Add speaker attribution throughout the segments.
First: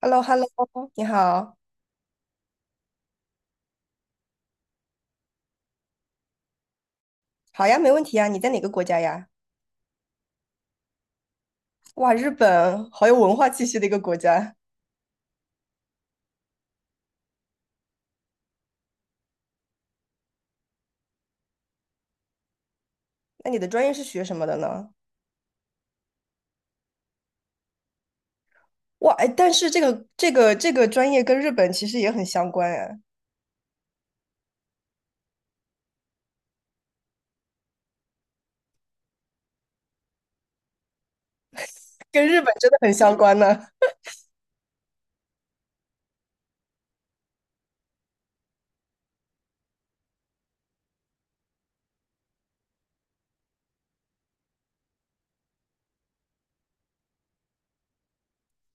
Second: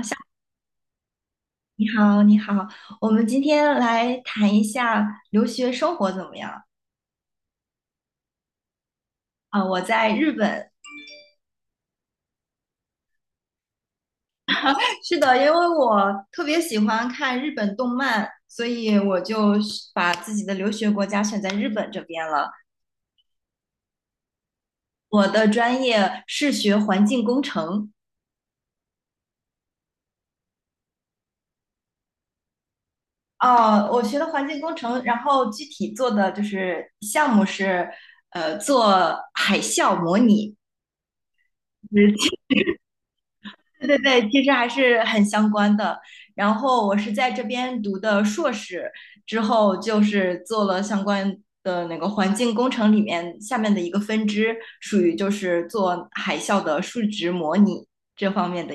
Speaker 1: h e l l o h e l l o 你好，
Speaker 2: 你好，你好。我们今天来谈一下留学生活怎么样？
Speaker 1: 好呀，没问题呀。你在哪个国家呀？
Speaker 2: 啊，我在日本。
Speaker 1: 哇，日本好有文化气息的一个国家。
Speaker 2: 是的，因为我特别喜欢看日本动漫，所以我就是把自己的留学国家选在日本这边了。
Speaker 1: 那你的专业是学什么的呢？
Speaker 2: 我的专业是学环境工程。
Speaker 1: 哇，哎，但是这个专业跟日本其实也很相关哎，
Speaker 2: 哦，我学的环境工程，然后具体做的就是项目是，做海啸模拟。
Speaker 1: 跟日本真的很相关呢。
Speaker 2: 对对对，其实还是很相关的。然后我是在这边读的硕士，之后就是做了相关的那个环境工程里面下面的一个分支，属于就是做海啸的数值模拟这方面的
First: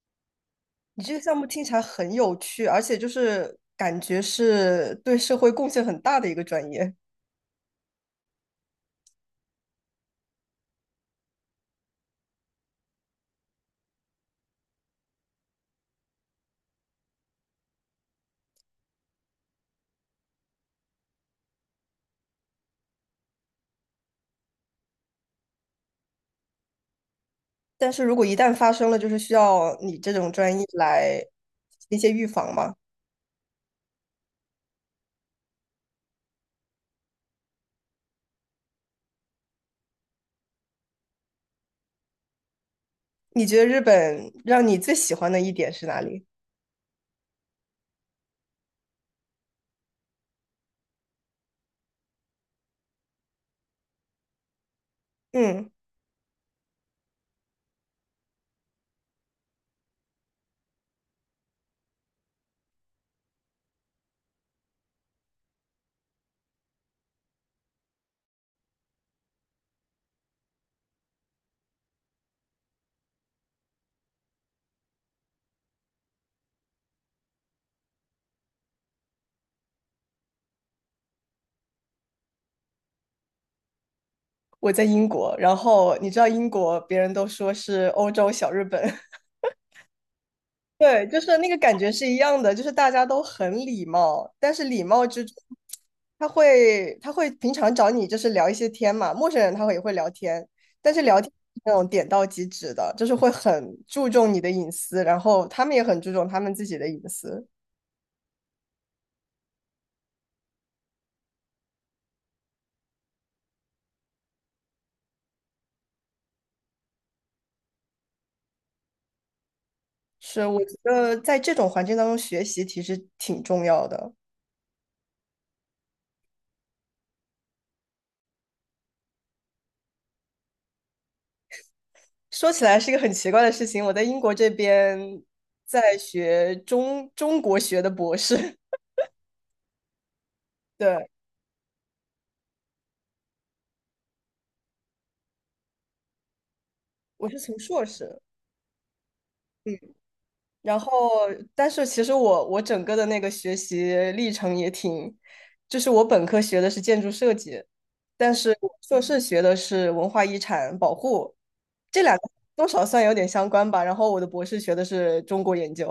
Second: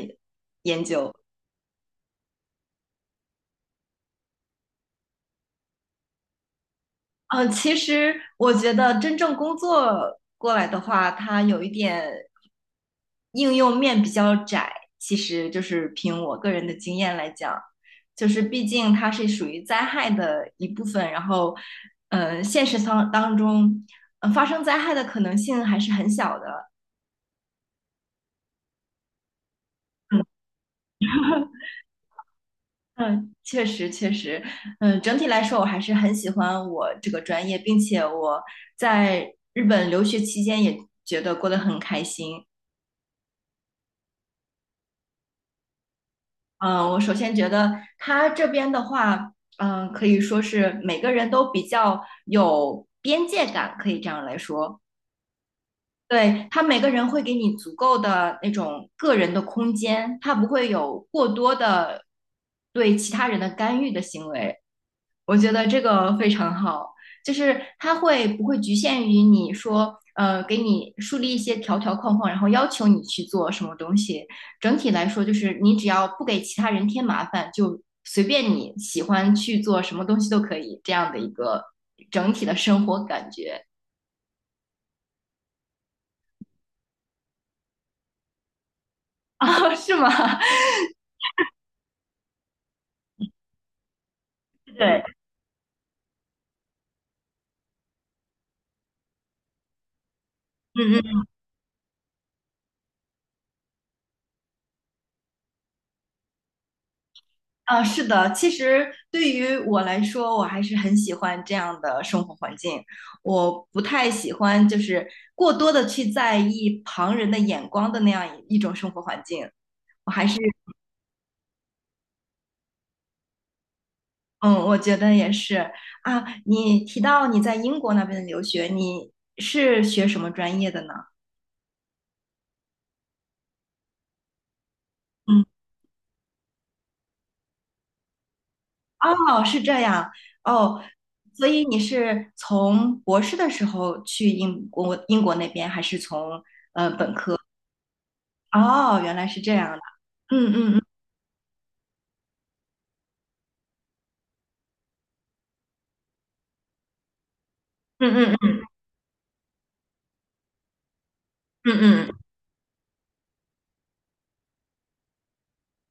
Speaker 2: 研
Speaker 1: 你
Speaker 2: 究。
Speaker 1: 这个项目听起来很有趣，而且就是感觉是对社会贡献很大的一个专业。
Speaker 2: 其实我觉得真正工作过来的话，它有一点应用面比较窄。其实就是凭我个人的经验来讲，就是毕竟它是属于灾害的一部分，然后，现实当中，发生灾害的可能性还是很小的。
Speaker 1: 但是如果一旦发生了，就是需要你这
Speaker 2: 嗯
Speaker 1: 种专业来一些预防嘛。
Speaker 2: 嗯，确实确实，整体来说我还是很喜欢我这个专业，并且我在日本留学期间也觉得过得很开心。
Speaker 1: 你觉得日本让你最喜欢的一点是哪里？
Speaker 2: 嗯，我首先觉得他这边的话，可以说是每个人都比较有边界感，可以这样来说。
Speaker 1: 嗯。
Speaker 2: 对，他每个人会给你足够的那种个人的空间，他不会有过多的对其他人的干预的行为。我觉得这个非常好，就是它会不会局限于你说，给你树立一些条条框框，然后要求你去做什么东西。整体来说，就是你只要不给其他人添麻烦，就随便你喜欢去做什么东西都可以，这样的一个整体的生活感觉。
Speaker 1: 我在英国，然后你知道英国，别人都说是欧洲小日本，
Speaker 2: 啊，是吗？
Speaker 1: 对，就是那个感觉是一样的，就是大家都很礼貌，但是礼
Speaker 2: 对，
Speaker 1: 貌之中，他会平常找你就是聊一些天嘛，陌生人他会也会聊天，但是
Speaker 2: 嗯。
Speaker 1: 聊天是那种点到即止的，就是会很注重你的隐私，然后他们也很注重他们自己的隐私，
Speaker 2: 啊，是的，其实对于我来说，我还是很喜欢这样的生活环境。我不太喜欢就是过多的去在意旁人的眼光的那样一种生活环境。我还是，
Speaker 1: 是我觉得在这种环境当中学习其实挺重要的。
Speaker 2: 嗯，我觉得也是啊。你提到你在英国那边的留学，你是学什么专业的呢？
Speaker 1: 说起来是一个很奇怪的事情，我在英国这边
Speaker 2: 嗯。
Speaker 1: 在学中国学的博士，
Speaker 2: 哦，是这样。哦，
Speaker 1: 对，
Speaker 2: 所以你是从博士的时候去英国那边，还是从？
Speaker 1: 我是从硕士，
Speaker 2: 哦，原来是这样
Speaker 1: 嗯，
Speaker 2: 的。嗯嗯
Speaker 1: 然
Speaker 2: 嗯。
Speaker 1: 后但是其实我整个的那个学习历程也挺，就是我本科学的是建筑设计，
Speaker 2: 嗯
Speaker 1: 但
Speaker 2: 嗯
Speaker 1: 是
Speaker 2: 嗯
Speaker 1: 我硕士学的是文化遗产保护，
Speaker 2: 嗯
Speaker 1: 这
Speaker 2: 嗯。
Speaker 1: 两个多少算有点相关吧，然后我的博士学的是中国研究，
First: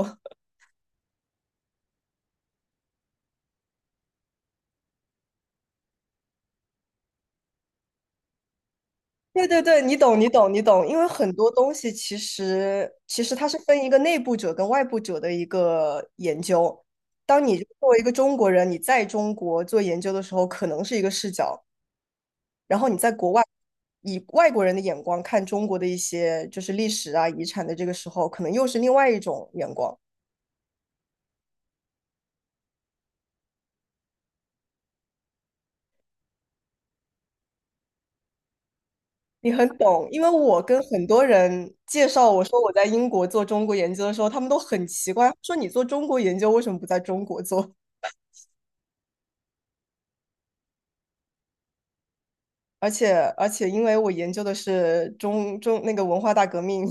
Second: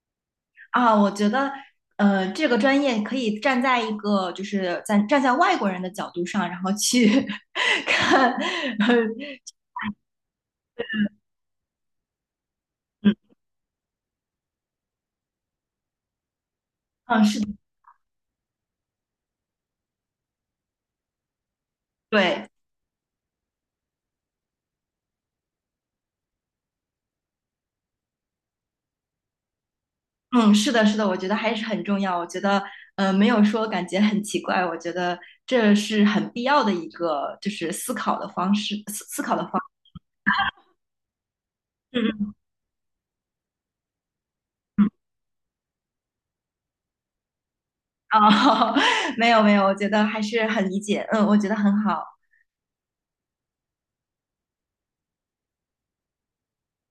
Speaker 2: 啊，我觉得这个专业可以站在一个就是在站在外国人的角度上，然后去 看。
Speaker 1: 对对对，你懂，你懂，你懂，因为很多东西其实
Speaker 2: 嗯
Speaker 1: 其实它是分一个内部者跟外部者的一个研究。
Speaker 2: 嗯，是
Speaker 1: 当
Speaker 2: 的。
Speaker 1: 你作为一个中国人，你在中国做研究的时候，可能是一个视角，
Speaker 2: 对，
Speaker 1: 然后你在国外以外国人的眼光看中国的一些就是历史啊、遗产的这个时候，可能又是另外一种眼光。
Speaker 2: 嗯，是的，是的，我觉得还是很重要。我觉得没有说感觉很奇怪，我觉得这是很必要的一个就是思考的方式，思考的方。
Speaker 1: 你很懂，因为我跟很多人
Speaker 2: 嗯
Speaker 1: 介绍
Speaker 2: 嗯
Speaker 1: 我说我在英国做中国研究的时候，他们都很
Speaker 2: 嗯。
Speaker 1: 奇怪，说你做中国研究为什么不在中国做？
Speaker 2: 啊，没有没有，我觉得还是很理解。嗯，我觉得很好。
Speaker 1: 而且，因为我研究的是中那个文化大革命，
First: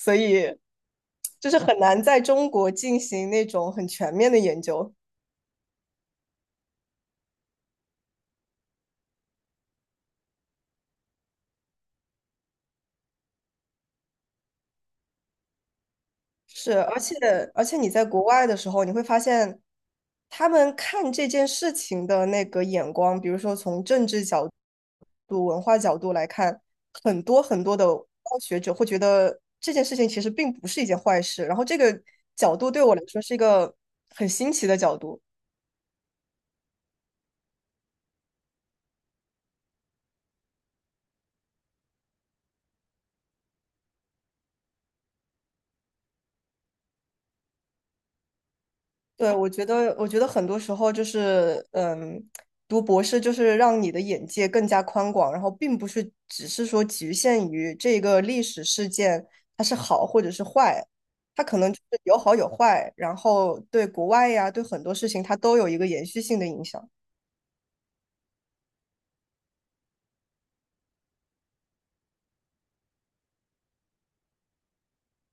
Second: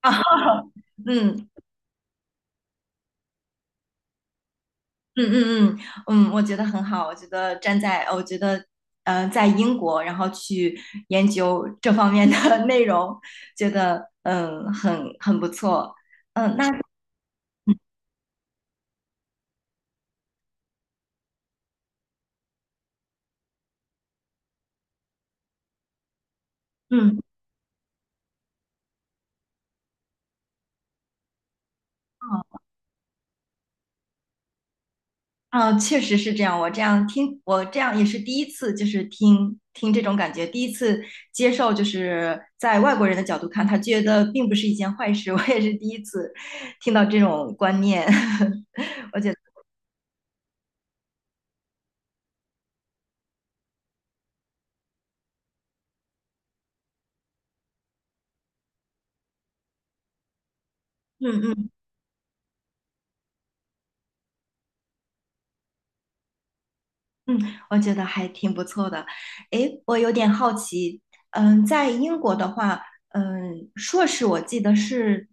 Speaker 2: 啊，
Speaker 1: 以
Speaker 2: 嗯。
Speaker 1: 就是很难在中国进行那种很全面的研究。
Speaker 2: 嗯嗯嗯。嗯，我觉得很好。我觉得站在，我觉得在英国，然后去研究这方面的 内容，觉得很不错。嗯，那。
Speaker 1: 是，而且你在国外的时候，你会发现他们看这件事情的那个眼光，比如说从政治角度、文化角度来看，
Speaker 2: 嗯。
Speaker 1: 很多很多的学者会觉得这件事情其实并不是一件坏事。然后这个角度对我来说是一个很新奇的角度。
Speaker 2: 啊，哦，确实是这样。我这样听，我这样也是第一次，就是听听这种感觉，第一次接受，就是在外国人的角度看，他觉得并不是一件坏事。我也是第一次听到这种观念，我觉
Speaker 1: 对，
Speaker 2: 得
Speaker 1: 我觉得很多时候就是，嗯，读博士就是让你的眼界更加宽广，然后并不是只是说局限于这个历史事件它是好或者是坏，它
Speaker 2: 嗯
Speaker 1: 可
Speaker 2: 嗯。
Speaker 1: 能就是有好有坏，然后对国外呀，对很多事情它都有一个延续性的影响。
Speaker 2: 嗯，我觉得还挺不错的。诶，我有点好奇，在英国的话，硕士我记得是，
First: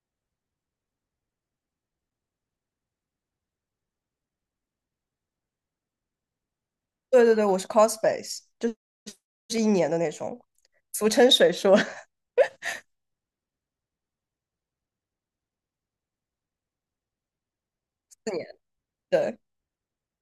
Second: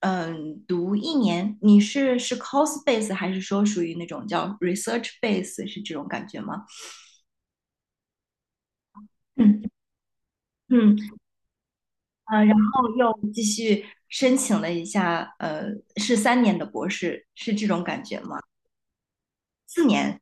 Speaker 2: 读一年，你是 course base 还是说属于那种叫 research base 是这种感觉吗？
Speaker 1: 对对对，我是 cospace，就是
Speaker 2: 嗯
Speaker 1: 1年的那种，
Speaker 2: 嗯。
Speaker 1: 俗称水硕。
Speaker 2: 然后又申请了一下，是三年的博士，是这种感觉吗？
Speaker 1: 对。
Speaker 2: 4年。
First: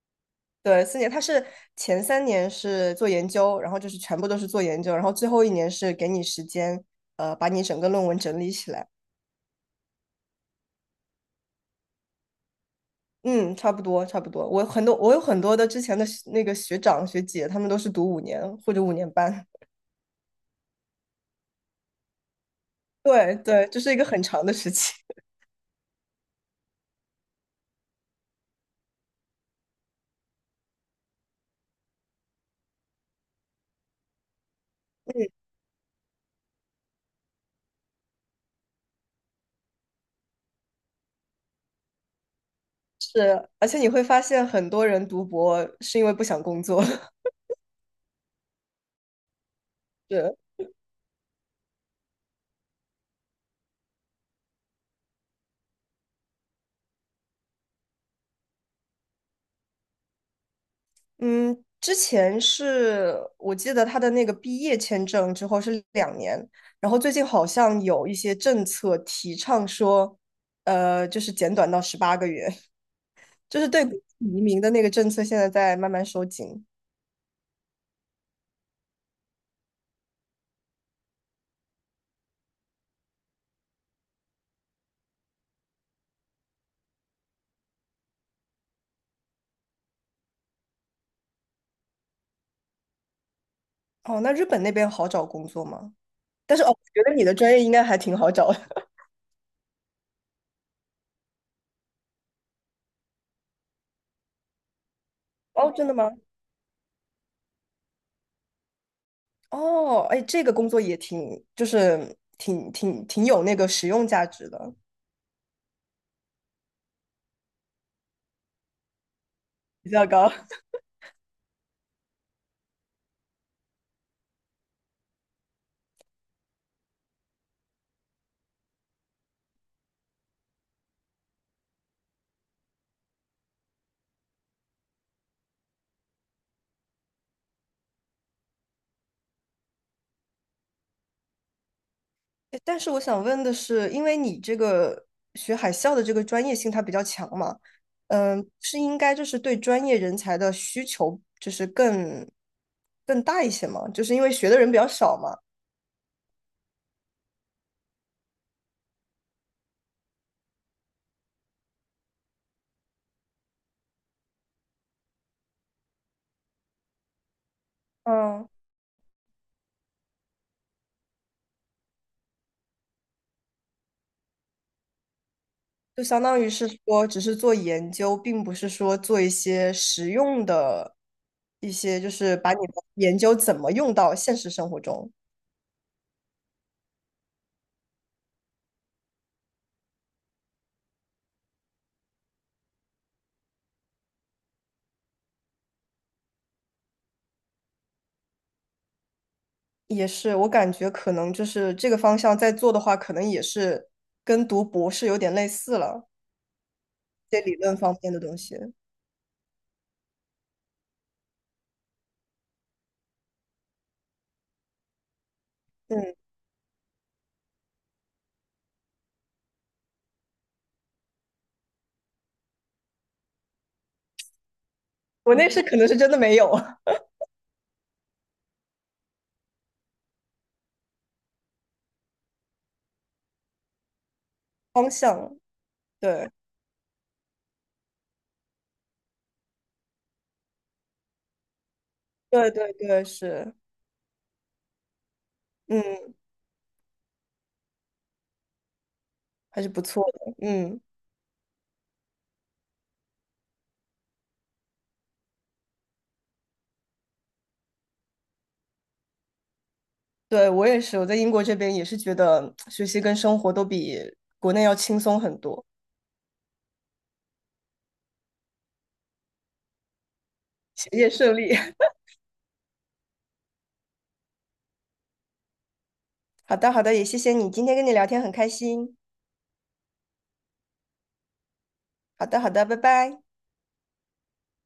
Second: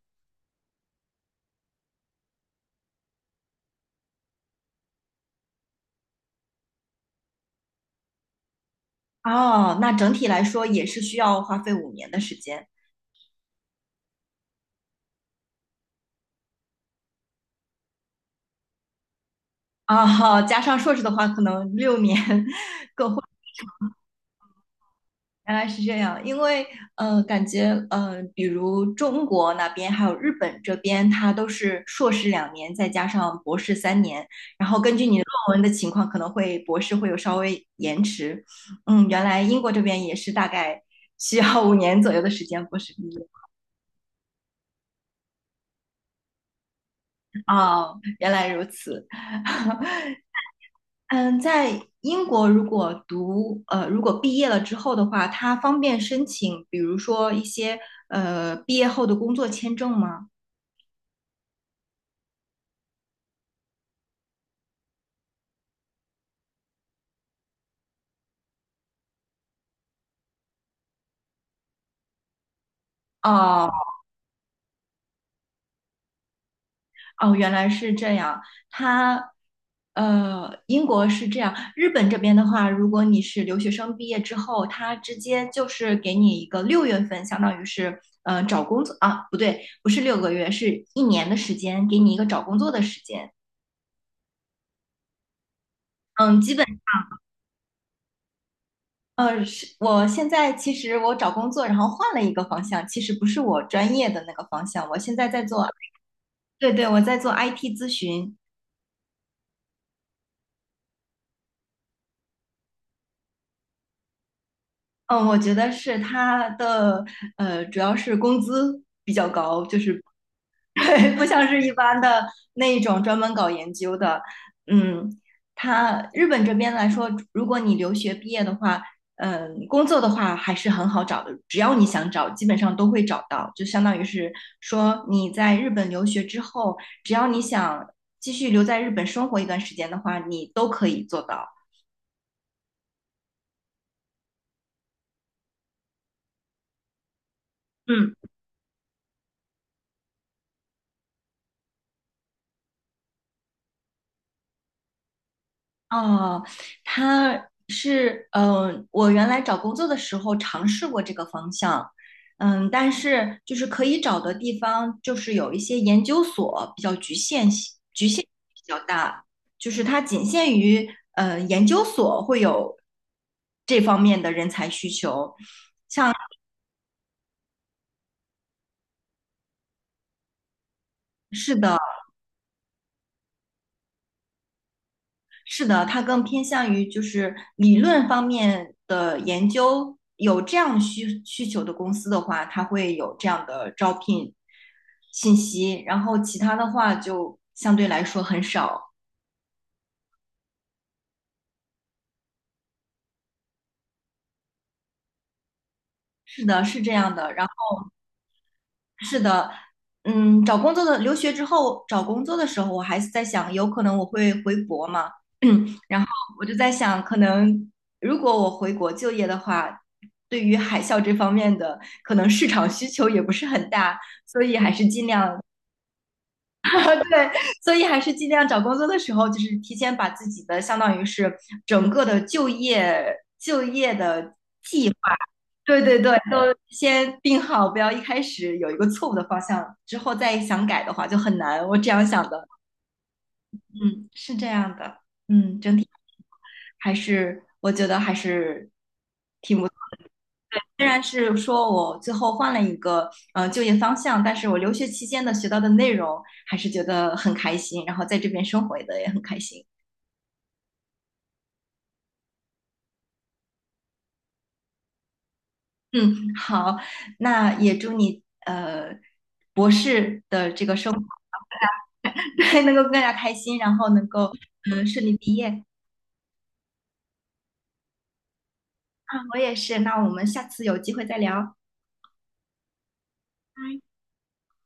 Speaker 1: 对，4年，他是前3年是做研究，然后就是全部都是做研究，然后最后一年是给你时间，把你整个论文整理起来。
Speaker 2: 哦，那整体来说也是需要花费五年的时间。
Speaker 1: 嗯，差不多，差不多。我有很多的之前的学那个学长学姐，他们都是读五年或者5年半。
Speaker 2: 啊，加上硕士的话，可能6年。
Speaker 1: 对对，这是一个很长的时期。
Speaker 2: 原来是这样，因为感觉比如中国那边还有日本这边，它都是硕士2年，再加上博士三年，然后根据你的论文的情况，可能会博士会有稍微延迟。原来英国这边也是大概需要五年左右的时间博士 毕业。
Speaker 1: 是，而且你会发现很多人读博是因为不想工作。
Speaker 2: 哦，原来如此。
Speaker 1: 是，
Speaker 2: 嗯，在英国如果读如果毕业了之后的话，它方便申请，比如说一些毕业后的工作签证吗？
Speaker 1: 嗯，之前是我记得他的那个毕业签证之后是2年，然后最近好像有一些政策提倡说，就是减短到18个月，就是
Speaker 2: 哦。
Speaker 1: 对移民的那个政策现在在慢慢收紧。
Speaker 2: 哦，原来是这样。他，英国是这样。日本这边的话，如果你是留学生毕业之后，他直接就是给你一个6月份，相当于是找工作。啊，不对，不是6个月，是一年的时间，给你一个找工作的时间。
Speaker 1: 哦，那日本那边好找工作吗？
Speaker 2: 嗯，基
Speaker 1: 但是
Speaker 2: 本。
Speaker 1: 哦，我觉得你的专业应该还挺好找的。
Speaker 2: 是我现在其实我找工作，然后换了一个方向，其实不是我专业的那个方向，我现在在 做。
Speaker 1: 哦，真的吗？
Speaker 2: 对对，我在做 IT 咨询。
Speaker 1: 哦，哎，这个工作也挺，就是挺有那个实用价值的，
Speaker 2: 嗯，我觉得是它的，主要是工资比较高，就
Speaker 1: 比
Speaker 2: 是
Speaker 1: 较高。
Speaker 2: 对，不像是一般的那一种专门搞研究的。嗯，它日本这边来说，如果你留学毕业的话，工作的话还是很好找的，只要你想找，基本上都会找到。就相当于是说你在日本留学之后，只要你想继续留在日本生活一段时间的话，你都可以做到。
Speaker 1: 诶但是我想问的是，因为你这个学海校的这个专业性它比较强嘛，
Speaker 2: 嗯。
Speaker 1: 嗯，是应该就是对专业人才的需求就是更大一些嘛？就是因为学的人比较少嘛，
Speaker 2: 哦，他是。嗯、我原来找工作的时候尝试过这个方向，但是就是可以找的地方，就是有一些研究所比较局限
Speaker 1: 嗯，
Speaker 2: 比较大，就是它仅限于研究所会有这方面的人才需求。
Speaker 1: 就相当于是说只是做研究，并不是说做一些实用的
Speaker 2: 是
Speaker 1: 一
Speaker 2: 的。
Speaker 1: 些，就是把你的研究怎么用到现实生活中。
Speaker 2: 是的，它更偏向于就是理论方面的研究。有这样需求的公司的话，它会有这样的招聘信息，然后其他的话就相对来说很少。
Speaker 1: 也是，我感觉可能就是这个方向在做的话，可能也是跟读博士有点类似了。
Speaker 2: 是的，是这样的。
Speaker 1: 些理论方面的东西。
Speaker 2: 是的，嗯，找工作的留学之后找工作的时候，我还是在想，有可能我会回国嘛，然后
Speaker 1: 嗯，
Speaker 2: 我就在想，可能如果我回国就业的话，对于海校这方面的可能市场需求也不是很大，所以还是尽
Speaker 1: 国
Speaker 2: 量。
Speaker 1: 内是可能是真的没有
Speaker 2: 对，所以还是尽量找工作的时候，就是提前把自己的相当于是整个的就业的。
Speaker 1: 方向。
Speaker 2: 对对对，
Speaker 1: 对，
Speaker 2: 都先定好，不要一开始有一个错误的方向，之后再想改的话就很难。我这样想的。
Speaker 1: 对对对，是，
Speaker 2: 嗯，是这样的，整体
Speaker 1: 嗯，
Speaker 2: 还是，我觉得还是挺
Speaker 1: 还
Speaker 2: 不
Speaker 1: 是
Speaker 2: 错。
Speaker 1: 不错的。嗯，
Speaker 2: 虽然是说我最后换了一个就业方向，但是我留学期间的学到的内容还是觉得很开心，然后在这边生活的也很开心。
Speaker 1: 对，我也是，我在英国这边也是觉得学习跟生活都比国内要轻松很多，
Speaker 2: 嗯，好，那也祝你博士的这个
Speaker 1: 学
Speaker 2: 生。
Speaker 1: 业顺利。
Speaker 2: 能够更加开心，然后能够顺利毕业。
Speaker 1: 好的，好的，也谢谢你，今天跟你聊天很开心。
Speaker 2: 啊！我也是，那我们下次有机会再聊。
Speaker 1: 好的，好的，拜拜。